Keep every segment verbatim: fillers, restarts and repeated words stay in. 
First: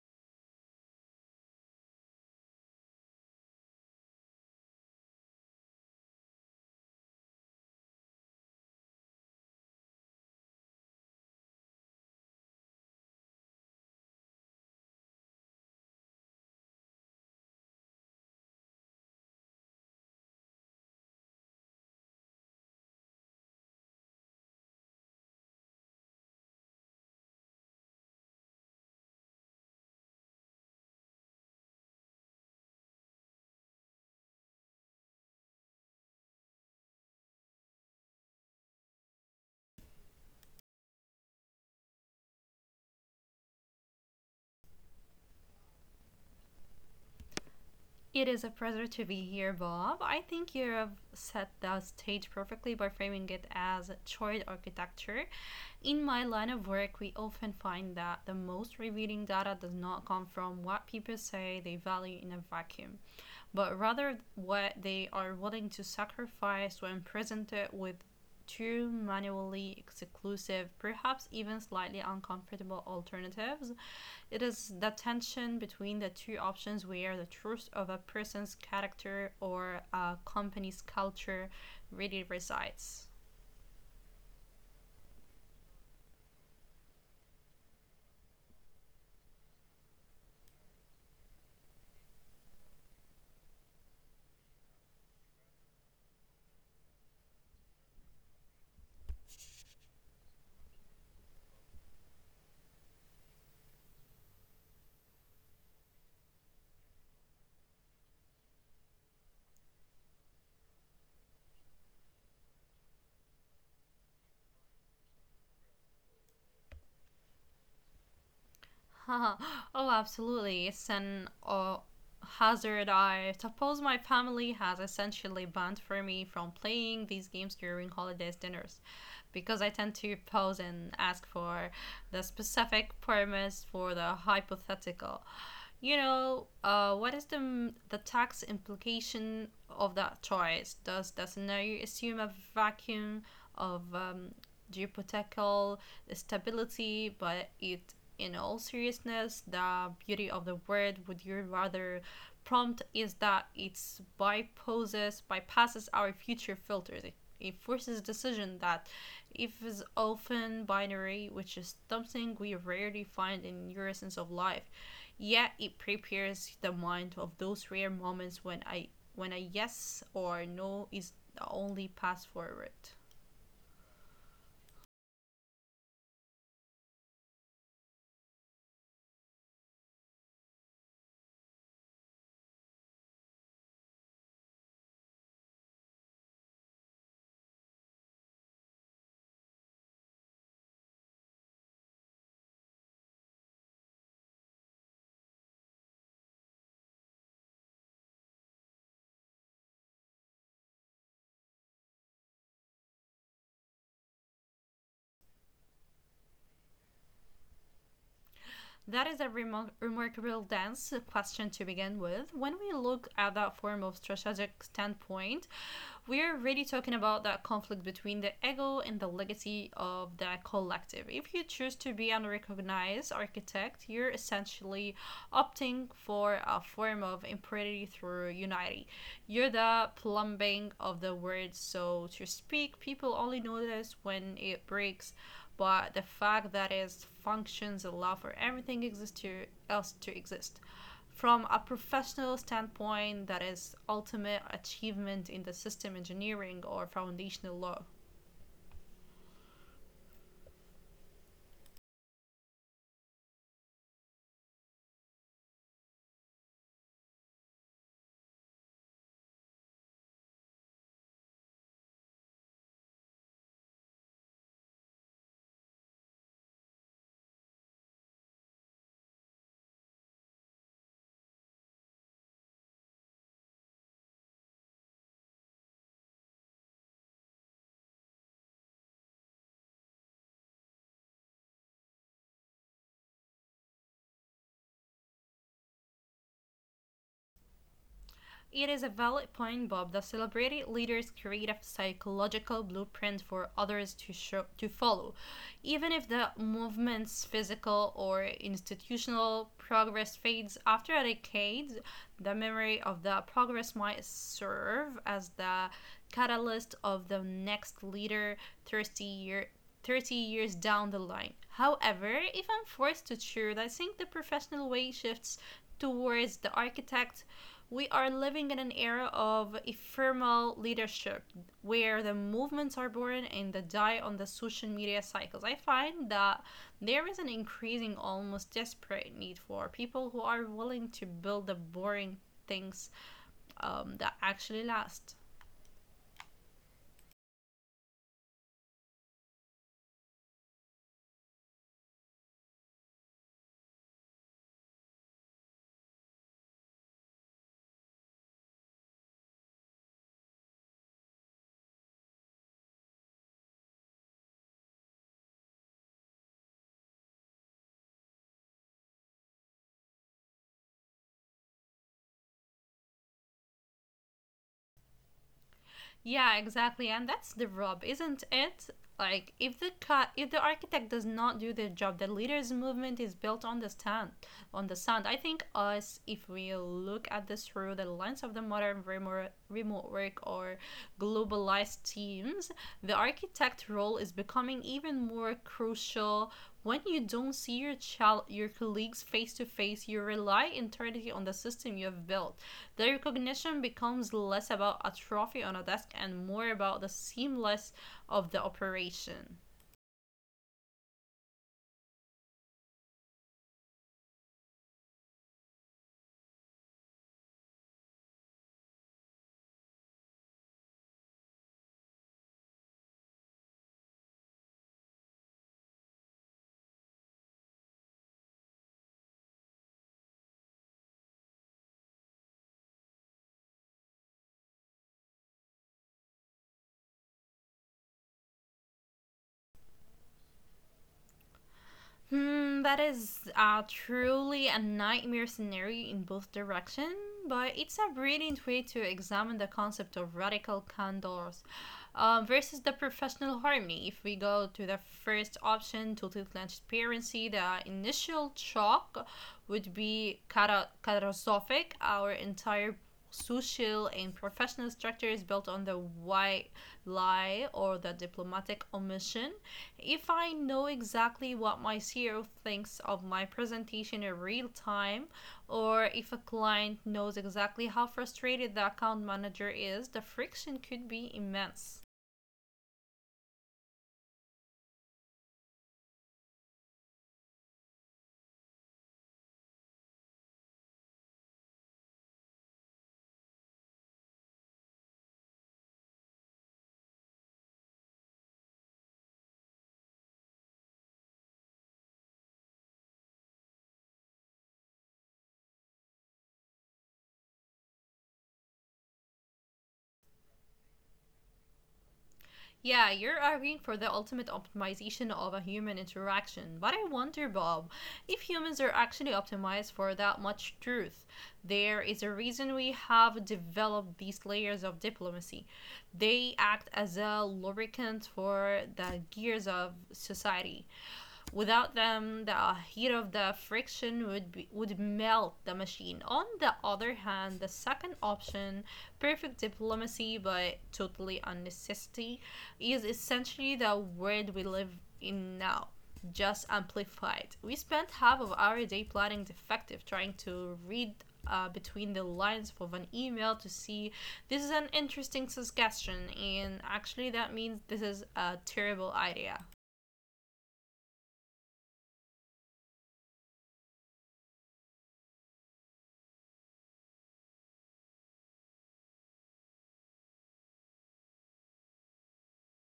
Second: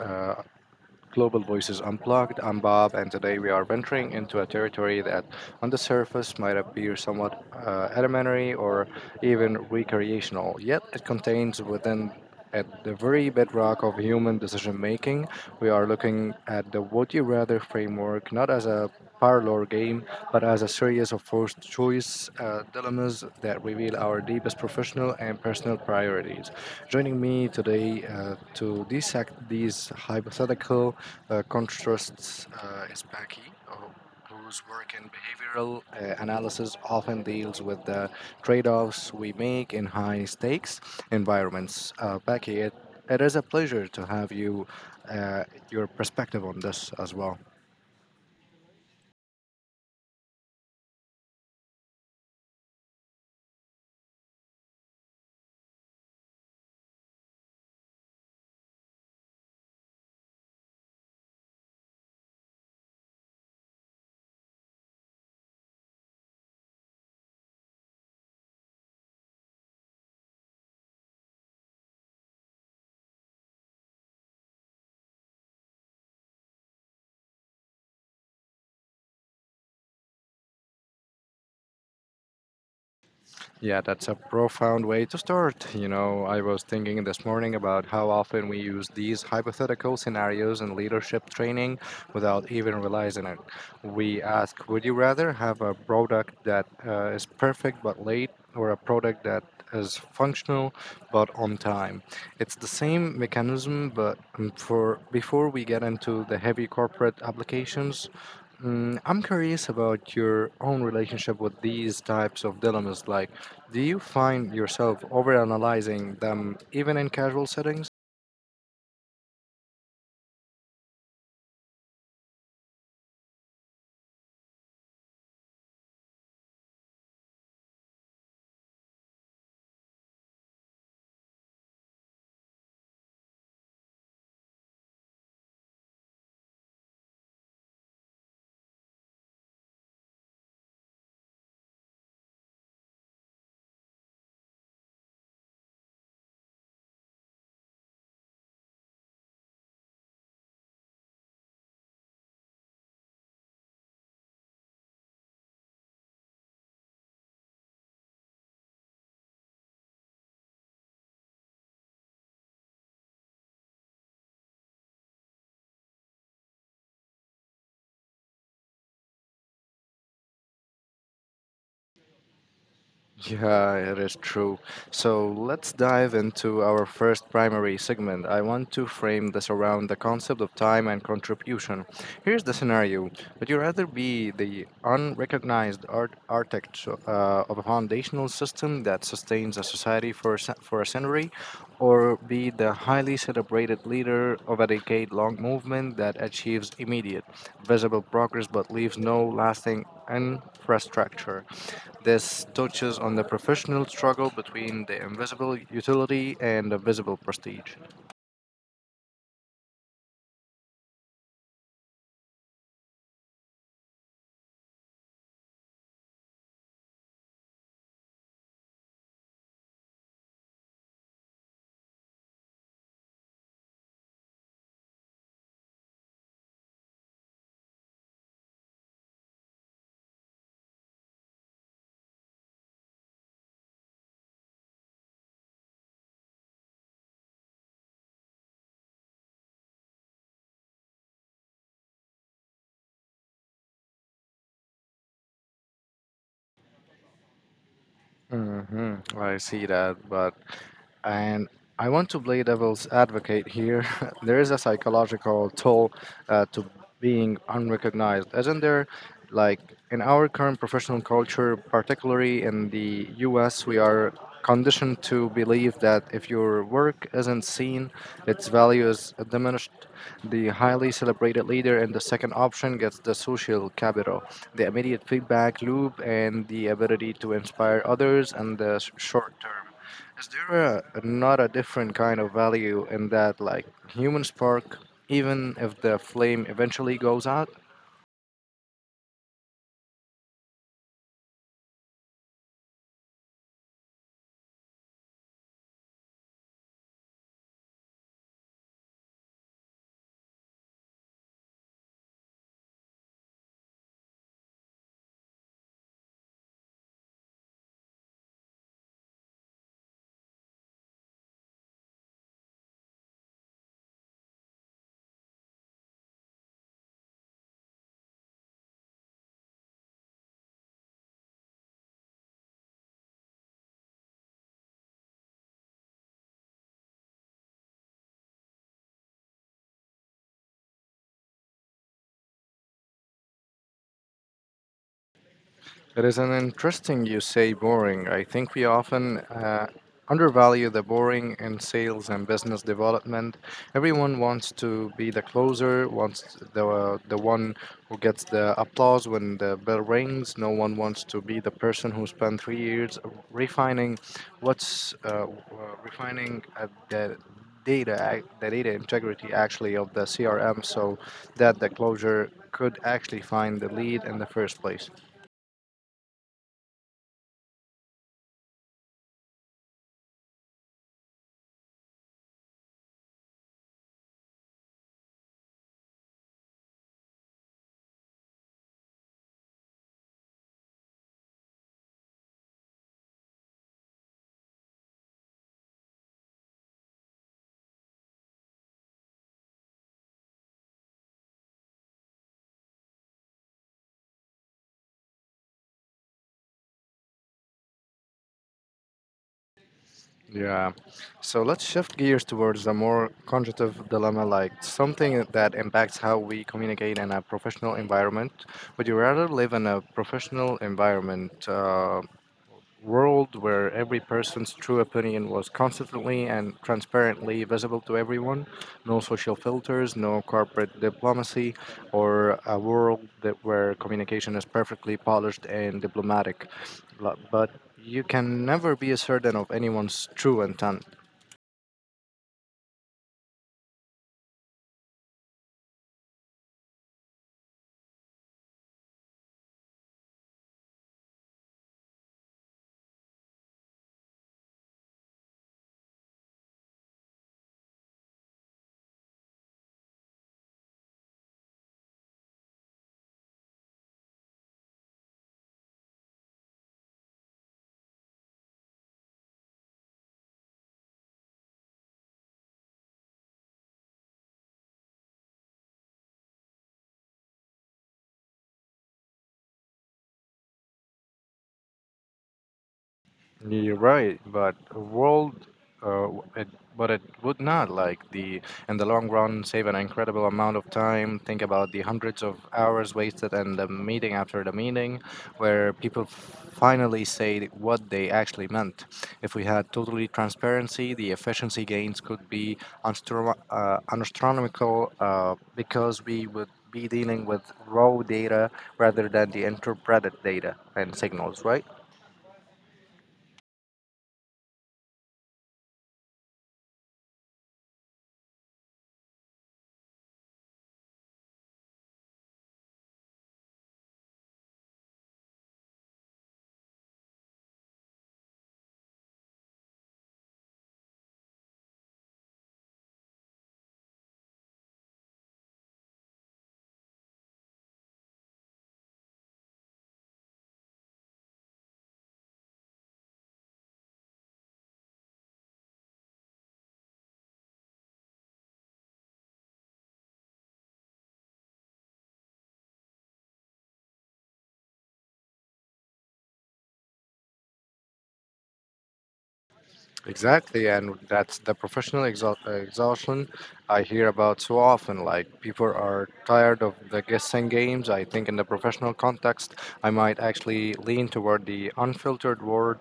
uh, Global Voices Unplugged. I'm Bob, and today we are venturing into a territory that, on the surface, might appear somewhat uh, elementary or even recreational, yet it contains within at the very bedrock of human decision making. We are looking at the Would You Rather framework, not as a parlor game, but as a series of forced choice uh, dilemmas that reveal our deepest professional and personal priorities. Joining me today uh, to dissect these hypothetical uh, contrasts uh, is Becky, who- whose work in behavioral uh, analysis often deals with the trade offs we make in high stakes environments. Uh, Becky, it, it is a pleasure to have you, uh, your perspective on this as well. It is a pleasure to be here, Bob. I think you have set the stage perfectly by framing it as choice architecture. In my line of work, we often find that the most revealing data does not come from what people say they value in a vacuum, but rather what they are willing to sacrifice when presented with two manually exclusive, perhaps even slightly uncomfortable alternatives. It is the tension between the two options where the truth of a person's character or a company's culture really resides. Yeah, that's a profound way to start. You know, I was thinking this morning about how often we use these hypothetical scenarios in leadership training without even realizing it. We ask, would you rather have a product that uh, is perfect but late, or a product that is functional but on time? It's the same mechanism, but um, for before we get into the heavy corporate applications, mm, I'm curious about your own relationship with these types of dilemmas. Like, do you find yourself overanalyzing them even in casual settings? Oh, absolutely. It's an uh, hazard. I suppose my family has essentially banned for me from playing these games during holidays dinners because I tend to pose and ask for the specific premise for the hypothetical. You know, uh, what is the m- the tax implication of that choice? Does the scenario assume a vacuum of um, geopolitical stability, but it, in all seriousness, the beauty of the word would you rather prompt is that it's bypasses bypasses our future filters. It forces decision that if is often binary, which is something we rarely find in your essence of life. Yet it prepares the mind of those rare moments when I when a yes or no is the only path forward. Yeah, it is true. So let's dive into our first primary segment. I want to frame this around the concept of time and contribution. Here's the scenario. Would you rather be the unrecognized art- architect uh, of a foundational system that sustains a society for a, cen- for a century, or be the highly celebrated leader of a decade long movement that achieves immediate, visible progress but leaves no lasting infrastructure? This touches on the professional struggle between the invisible utility and the visible prestige. That is a remar- remarkable dance question to begin with. When we look at that form of strategic standpoint, we're really talking about that conflict between the ego and the legacy of the collective. If you choose to be an recognized architect, you're essentially opting for a form of impurity through unity. You're the plumbing of the word, so to speak. People only notice when it breaks, but the fact that is functions allow for everything exists to, else to exist. From a professional standpoint, that is ultimate achievement in the system engineering or foundational law. hmm I see that, but and I want to play devil's advocate here. There is a psychological toll uh, to being unrecognized, isn't there? Like, in our current professional culture, particularly in the U S, we are conditioned to believe that if your work isn't seen, its value is diminished. The highly celebrated leader in the second option gets the social capital, the immediate feedback loop, and the ability to inspire others in the s- short term. Is there a, not a different kind of value in that, like human spark, even if the flame eventually goes out? It is a valid point, Bob. The celebrated leaders create a psychological blueprint for others to show, to follow, even if the movement's physical or institutional progress fades after a decade. The memory of the progress might serve as the catalyst of the next leader thirty year 30 years down the line. However, if I'm forced to choose, I think the professional way shifts towards the architect. We are living in an era of ephemeral leadership where the movements are born and they die on the social media cycles. I find that there is an increasing, almost desperate need for people who are willing to build the boring things um, that actually last. It is an interesting you say boring. I think we often uh, undervalue the boring in sales and business development. Everyone wants to be the closer, wants the the one who gets the applause when the bell rings. No one wants to be the person who spent three years refining what's uh, w- uh, refining uh, the data ac- the data integrity actually of the C R M, so that the closure could actually find the lead in the first place. Yeah, exactly. And that's the rub, isn't it? Like if the ca- if the architect does not do their job, the leaders movement is built on the stand on the sand. I think us if we look at this through the lens of the modern remote remote work or globalized teams, the architect role is becoming even more crucial when you don't see your child, your colleagues face to face, you rely entirely on the system you have built. The recognition becomes less about a trophy on a desk and more about the seamless of the operation. Yeah. So let's shift gears towards a more cognitive dilemma, like something that impacts how we communicate in a professional environment. Would you rather live in a professional environment? Uh, world where every person's true opinion was constantly and transparently visible to everyone. No social filters, no corporate diplomacy, or a world that where communication is perfectly polished and diplomatic. Lo- But you can never be certain of anyone's true intent. Hmm, that is uh, truly a nightmare scenario in both directions, but it's a brilliant way to examine the concept of radical candors uh, versus the professional harmony. If we go to the first option, total transparency, the initial shock would be cata- catastrophic. Our entire social and professional structure is built on the white lie or the diplomatic omission. If I know exactly what my C E O thinks of my presentation in real time, or if a client knows exactly how frustrated the account manager is, the friction could be immense. You're right, but a world, uh, w- it, but it would not, like, the in the long run save an incredible amount of time. Think about the hundreds of hours wasted and the meeting after the meeting, where people finally say what they actually meant. If we had totally transparency, the efficiency gains could be unstrom- uh, astronomical uh, because we would be dealing with raw data rather than the interpreted data and signals, right? Yeah, you're arguing for the ultimate optimization of a human interaction. But I wonder, Bob, if humans are actually optimized for that much truth. There is a reason we have developed these layers of diplomacy. They act as a lubricant for the gears of society. Without them, the heat of the friction would be, would melt the machine. On the other hand, the second option, perfect diplomacy but totally unnecessary, is essentially the world we live in now, just amplified. We spent half of our day plotting defective, trying to read uh, between the lines of an email to see this is an interesting suggestion, and actually that means this is a terrible idea. Exactly, and that's the professional exhaust exhaustion I hear about so often. Like, people are tired of the guessing games. I think in the professional context, I might actually lean toward the unfiltered word.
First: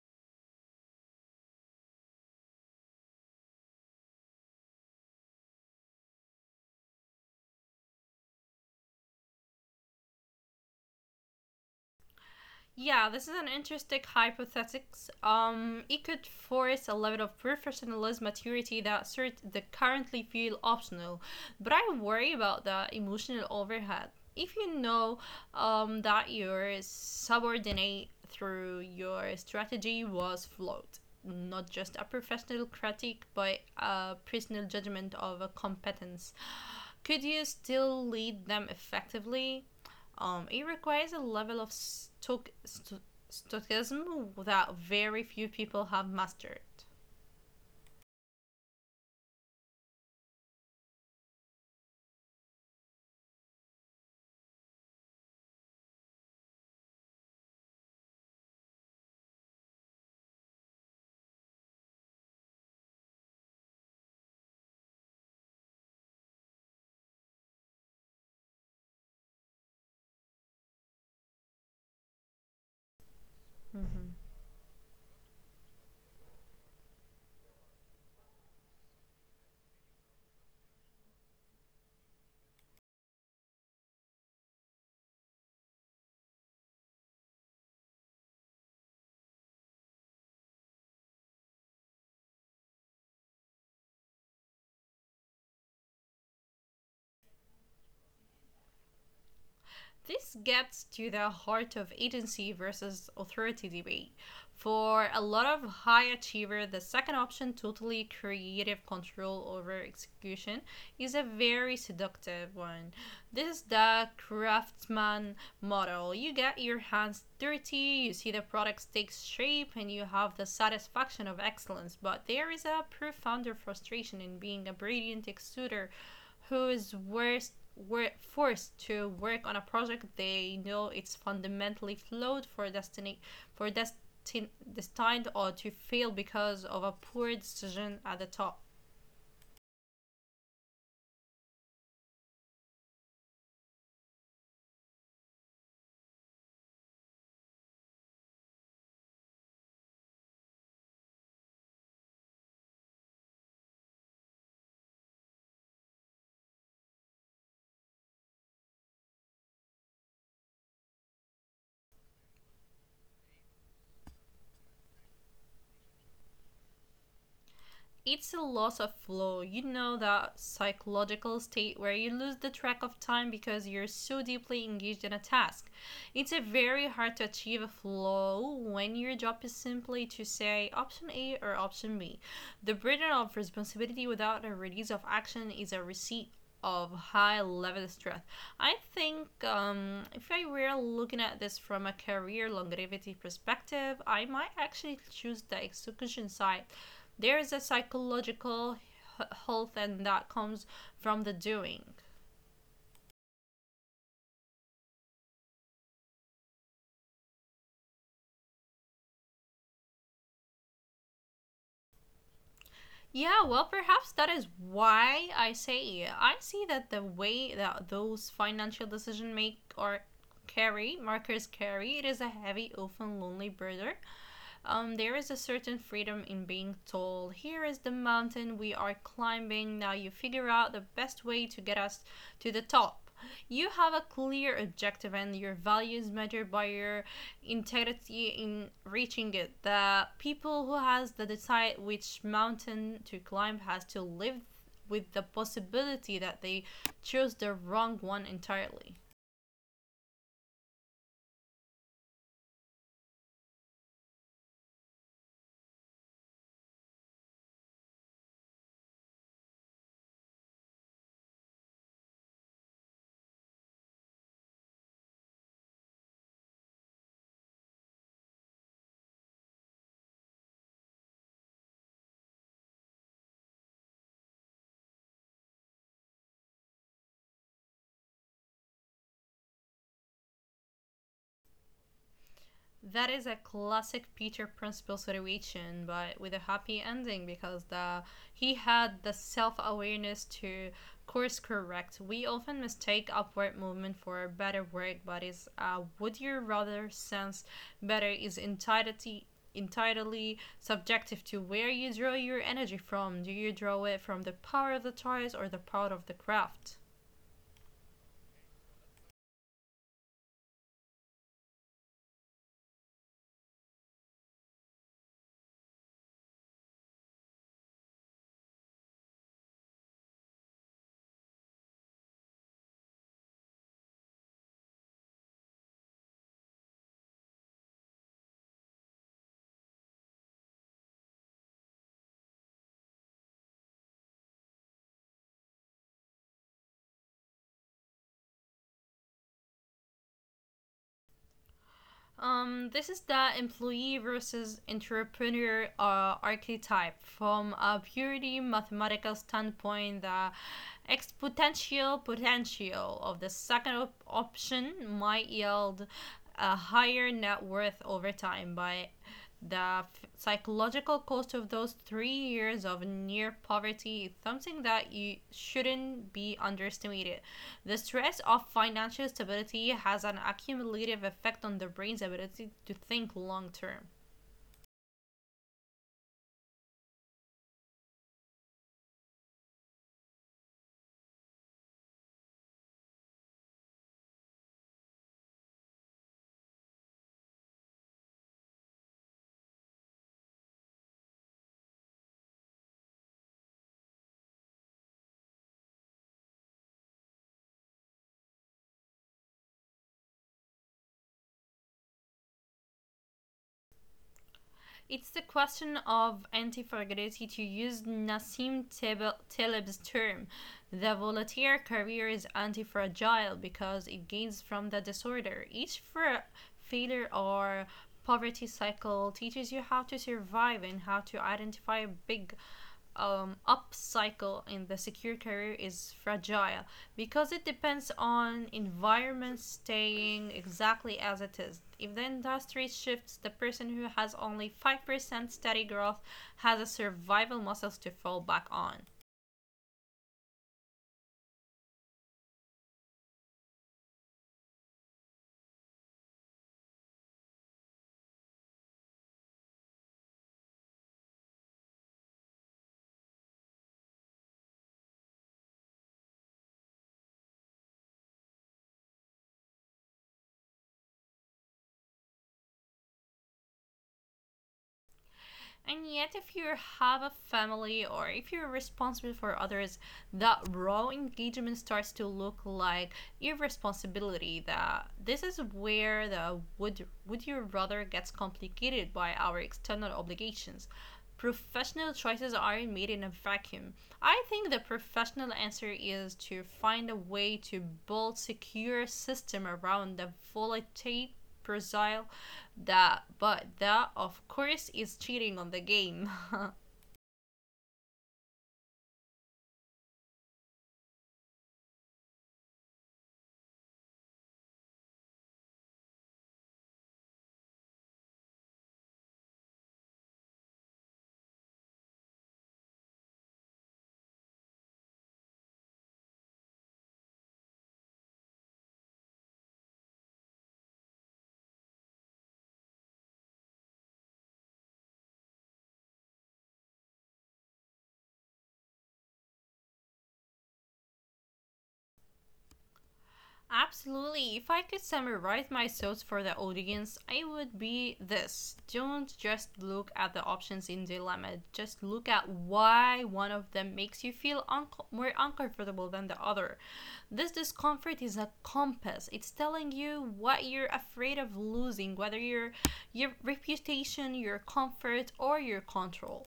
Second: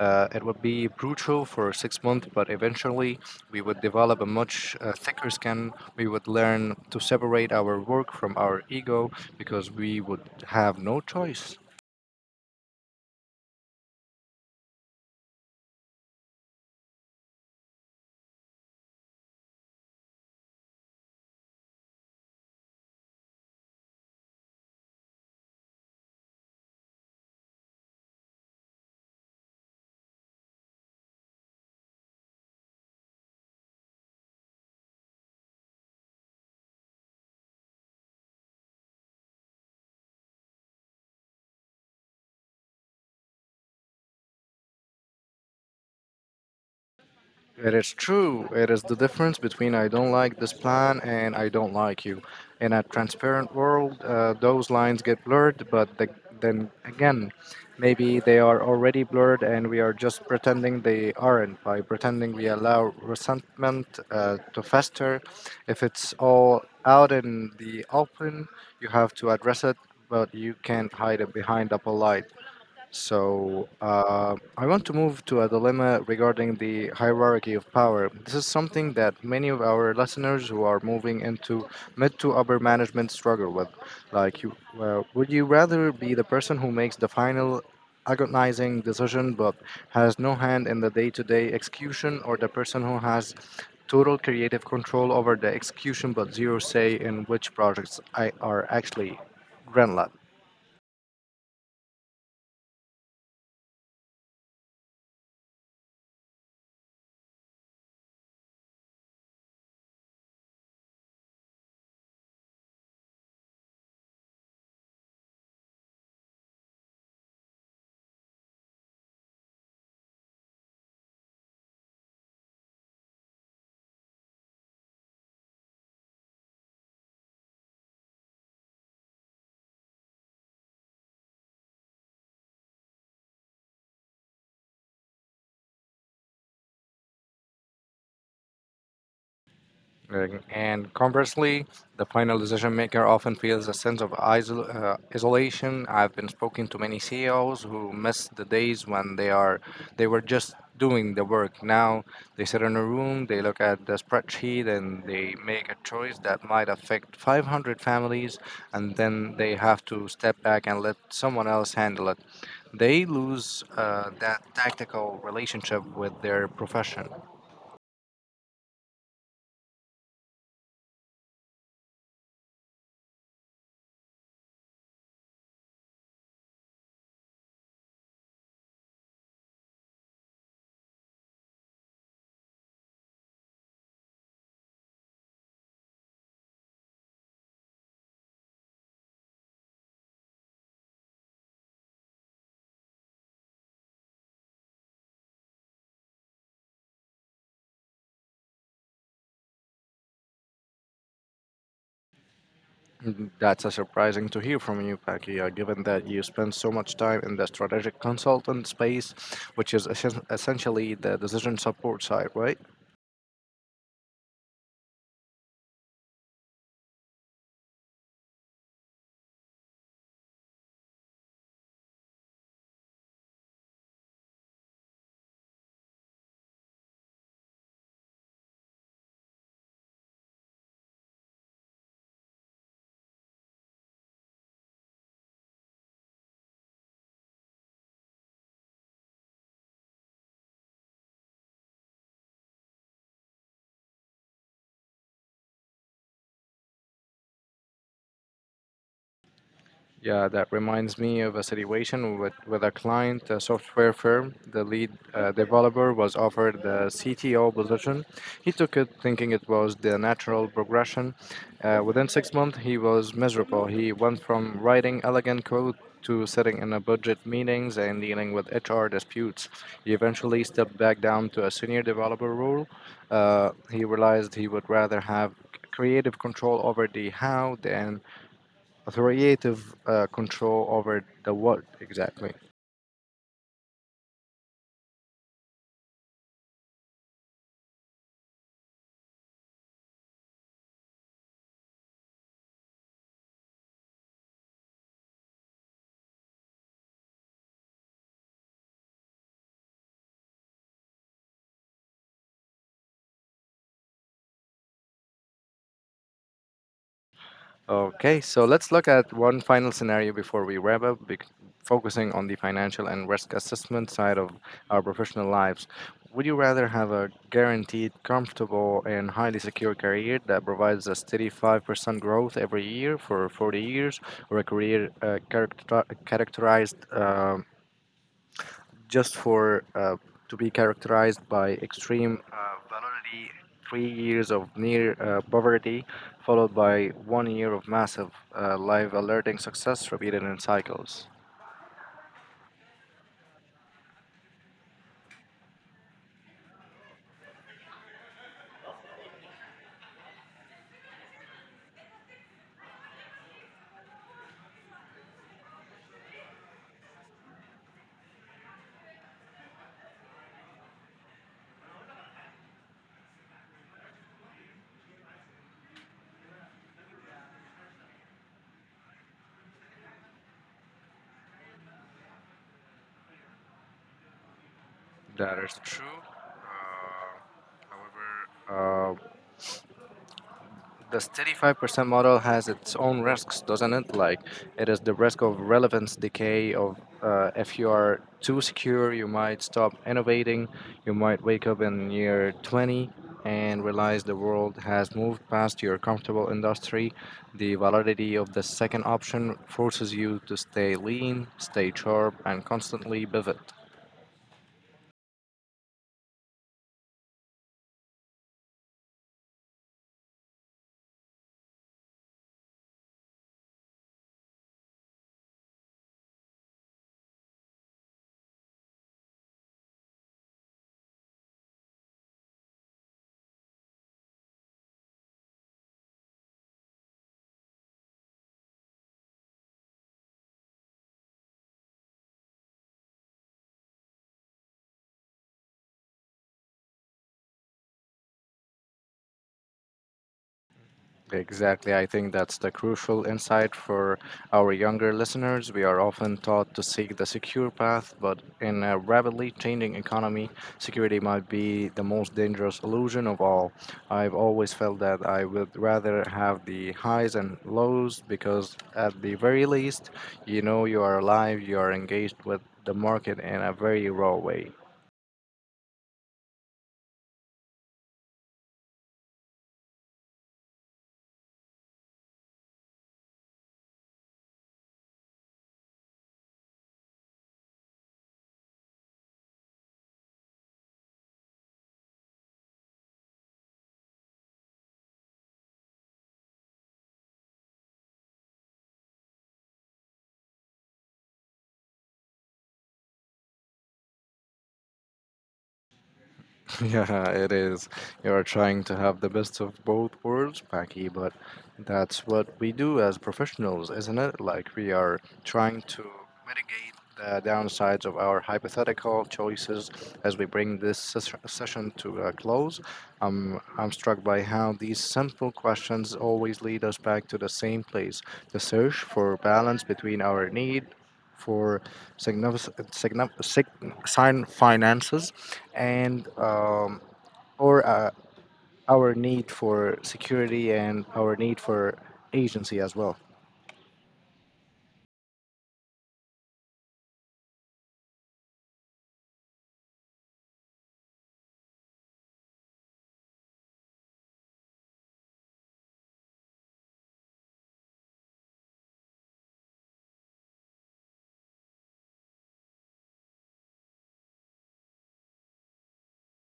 Uh, it would be brutal for six months, but eventually we would develop a much uh, thicker skin. We would learn to separate our work from our ego because we would have no choice. Yeah, this is an interesting hypothesis. Um, it could force a level of professionalism maturity that cert- that currently feel optional, but I worry about the emotional overhead. If you know um, that your subordinate through your strategy was flawed, not just a professional critique, but a personal judgment of a competence, could you still lead them effectively? Um, it requires a level of stoic- sto- stoicism st- that very few people have mastered. It is true. It is the difference between I don't like this plan and I don't like you. In a transparent world, uh, those lines get blurred, but the, then again, maybe they are already blurred and we are just pretending they aren't by pretending we allow resentment uh, to fester. If it's all out in the open, you have to address it, but you can't hide it behind a polite. So Mm-hmm. uh, I want to move to a dilemma regarding the hierarchy of power. This is something that many of our listeners who are moving into mid to upper management struggle with. Like, you, uh, would you rather be the person who makes the final agonizing decision but has no hand in the day-to-day execution, or the person who has total creative control over the execution but zero say in which projects I are actually greenlit? This gets to the heart of agency versus authority debate. For a lot of high achiever, the second option, totally creative control over execution, is a very seductive one. This is the craftsman model. You get your hands dirty, you see the product takes shape, and you have the satisfaction of excellence. But there is a profound frustration in being a brilliant executor who's worst were forced to work on a project they know it's fundamentally flawed for destiny for destin- destined or to fail because of a poor decision at the top. And and conversely, the final decision maker often feels a sense of isol- uh, isolation. I've been speaking to many C E Os who miss the days when they are they were just doing the work. Now they sit in a room, they look at the spreadsheet, and they make a choice that might affect five hundred families, and then they have to step back and let someone else handle it. They lose uh, that tactical relationship with their profession. It's a loss of flow. You know that psychological state where you lose the track of time because you're so deeply engaged in a task. It's a very hard to achieve a flow when your job is simply to say option A or option B. The burden of responsibility without a release of action is a receipt of high level stress. I think um, if I were looking at this from a career longevity perspective, I might actually choose the execution side. There is a psychological health and that comes from the doing. That's a surprising to hear from you, Pakia, given that you spend so much time in the strategic consultant space, which is essen- essentially the decision support side, right? Yeah, well, perhaps that is why I say I see that the way that those financial decision make or carry markers carry it is a heavy, often lonely burden. Um, there is a certain freedom in being told, "Here is the mountain we are climbing. Now you figure out the best way to get us to the top." Up. You have a clear objective, and your values matter by your integrity in reaching it. The people who has to decide which mountain to climb has to live with the possibility that they chose the wrong one entirely. Yeah, that reminds me of a situation with, with a client, a software firm. The lead uh, developer was offered the C T O position. He took it thinking it was the natural progression. Uh, within six months, he was miserable. He went from writing elegant code to sitting in a budget meetings and dealing with H R disputes. He eventually stepped back down to a senior developer role. Uh, he realized he would rather have creative control over the how than authoritative uh, control over the what exactly. That is a classic Peter Principle situation, but with a happy ending because the he had the self awareness to course correct. We often mistake upward movement for a better word, but it's uh, would you rather sense better is entirety entirely subjective to where you draw your energy from. Do you draw it from the power of the toys or the power of the craft? Okay, so let's look at one final scenario before we wrap up, bec- focusing on the financial and risk assessment side of our professional lives. Would you rather have a guaranteed, comfortable, and highly secure career that provides a steady five percent growth every year for forty years, or a career uh, character- characterized uh, just for uh, to be characterized by extreme uh, validity, three years of near uh, poverty, followed by one year of massive uh, live alerting success repeated in cycles. Um, this is the employee versus entrepreneur uh, archetype from a purely mathematical standpoint. The exponential potential of the second op- option might yield a higher net worth over time by the psychological cost of those three years of near poverty is something that you shouldn't be underestimated. The stress of financial stability has an accumulative effect on the brain's ability to think long term. That is true. Uh, however, uh, the thirty-five percent model has its own risks, doesn't it? Like, it is the risk of relevance decay. Of uh, If you are too secure, you might stop innovating. You might wake up in year twenty and realize the world has moved past your comfortable industry. The validity of the second option forces you to stay lean, stay sharp, and constantly pivot. It's the question of anti-fragility to use Nassim Taleb's term. The volunteer career is anti-fragile because it gains from the disorder. Each fra- failure or poverty cycle teaches you how to survive and how to identify big um, up cycle in the secure career is fragile because it depends on environment staying exactly as it is. If the industry shifts, the person who has only five percent steady growth has a survival muscles to fall back on. Exactly. I think that's the crucial insight for our younger listeners. We are often taught to seek the secure path, but in a rapidly changing economy, security might be the most dangerous illusion of all. I've always felt that I would rather have the highs and lows because, at the very least, you know you are alive, you are engaged with the market in a very raw way. And yet, if you have a family or if you're responsible for others, that raw engagement starts to look like irresponsibility. That this is where the would would you rather gets complicated by our external obligations professional choices aren't made in a vacuum. I think the professional answer is to find a way to build secure system around the volatile pursue that, but that of course is cheating on the game. Yeah, it is. You're trying to have the best of both worlds, Mackie, but that's what we do as professionals, isn't it? Like, we are trying to mitigate the downsides of our hypothetical choices as we bring this ses- session to a close. Um, I'm struck by how these simple questions always lead us back to the same place, the search for balance between our need for significant, sign finances and um, or uh, our need for security and our need for agency as well. Absolutely. If I could summarize my thoughts for the audience, I would be this. Don't just look at the options in dilemma. Just look at why one of them makes you feel un- more uncomfortable than the other. This discomfort is a compass. It's telling you what you're afraid of losing, whether your your reputation, your comfort, or your control.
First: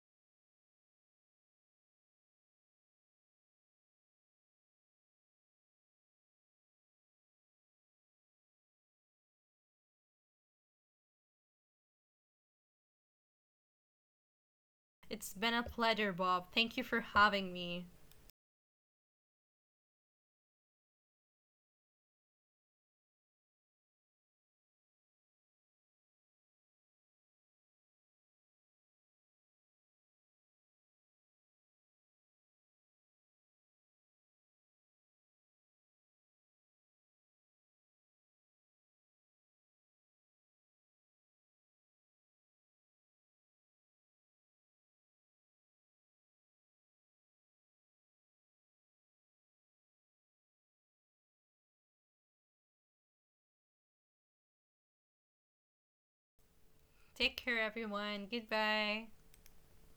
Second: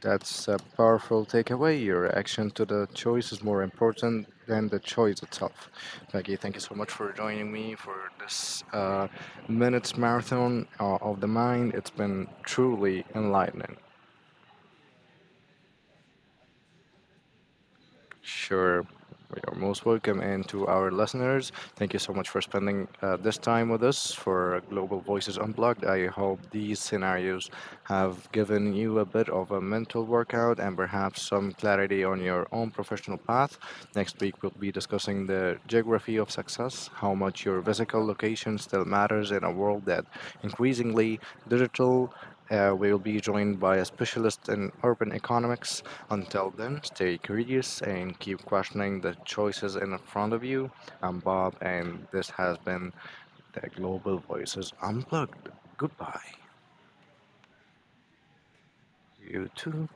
That's a powerful takeaway. Your action to the choice is more important than the choice itself. Maggie, thank you so much for joining me for this uh, minutes marathon uh, of the mind. It's been truly enlightening. It's been a pleasure, Bob. Thank you for having me. Sure. We are most welcome. And to our listeners, thank you so much for spending uh, this time with us for Global Voices Unplugged. I hope these scenarios have given you a bit of a mental workout and perhaps some clarity on your own professional path. Next week, we'll be discussing the geography of success, how much your physical location still matters in a world that increasingly digital. Uh, we will be joined by a specialist in urban economics until then, stay curious and keep questioning the choices in front of you. I'm Bob, and this has been the Global Voices Unplugged. Goodbye. Take care, everyone. Goodbye. You too.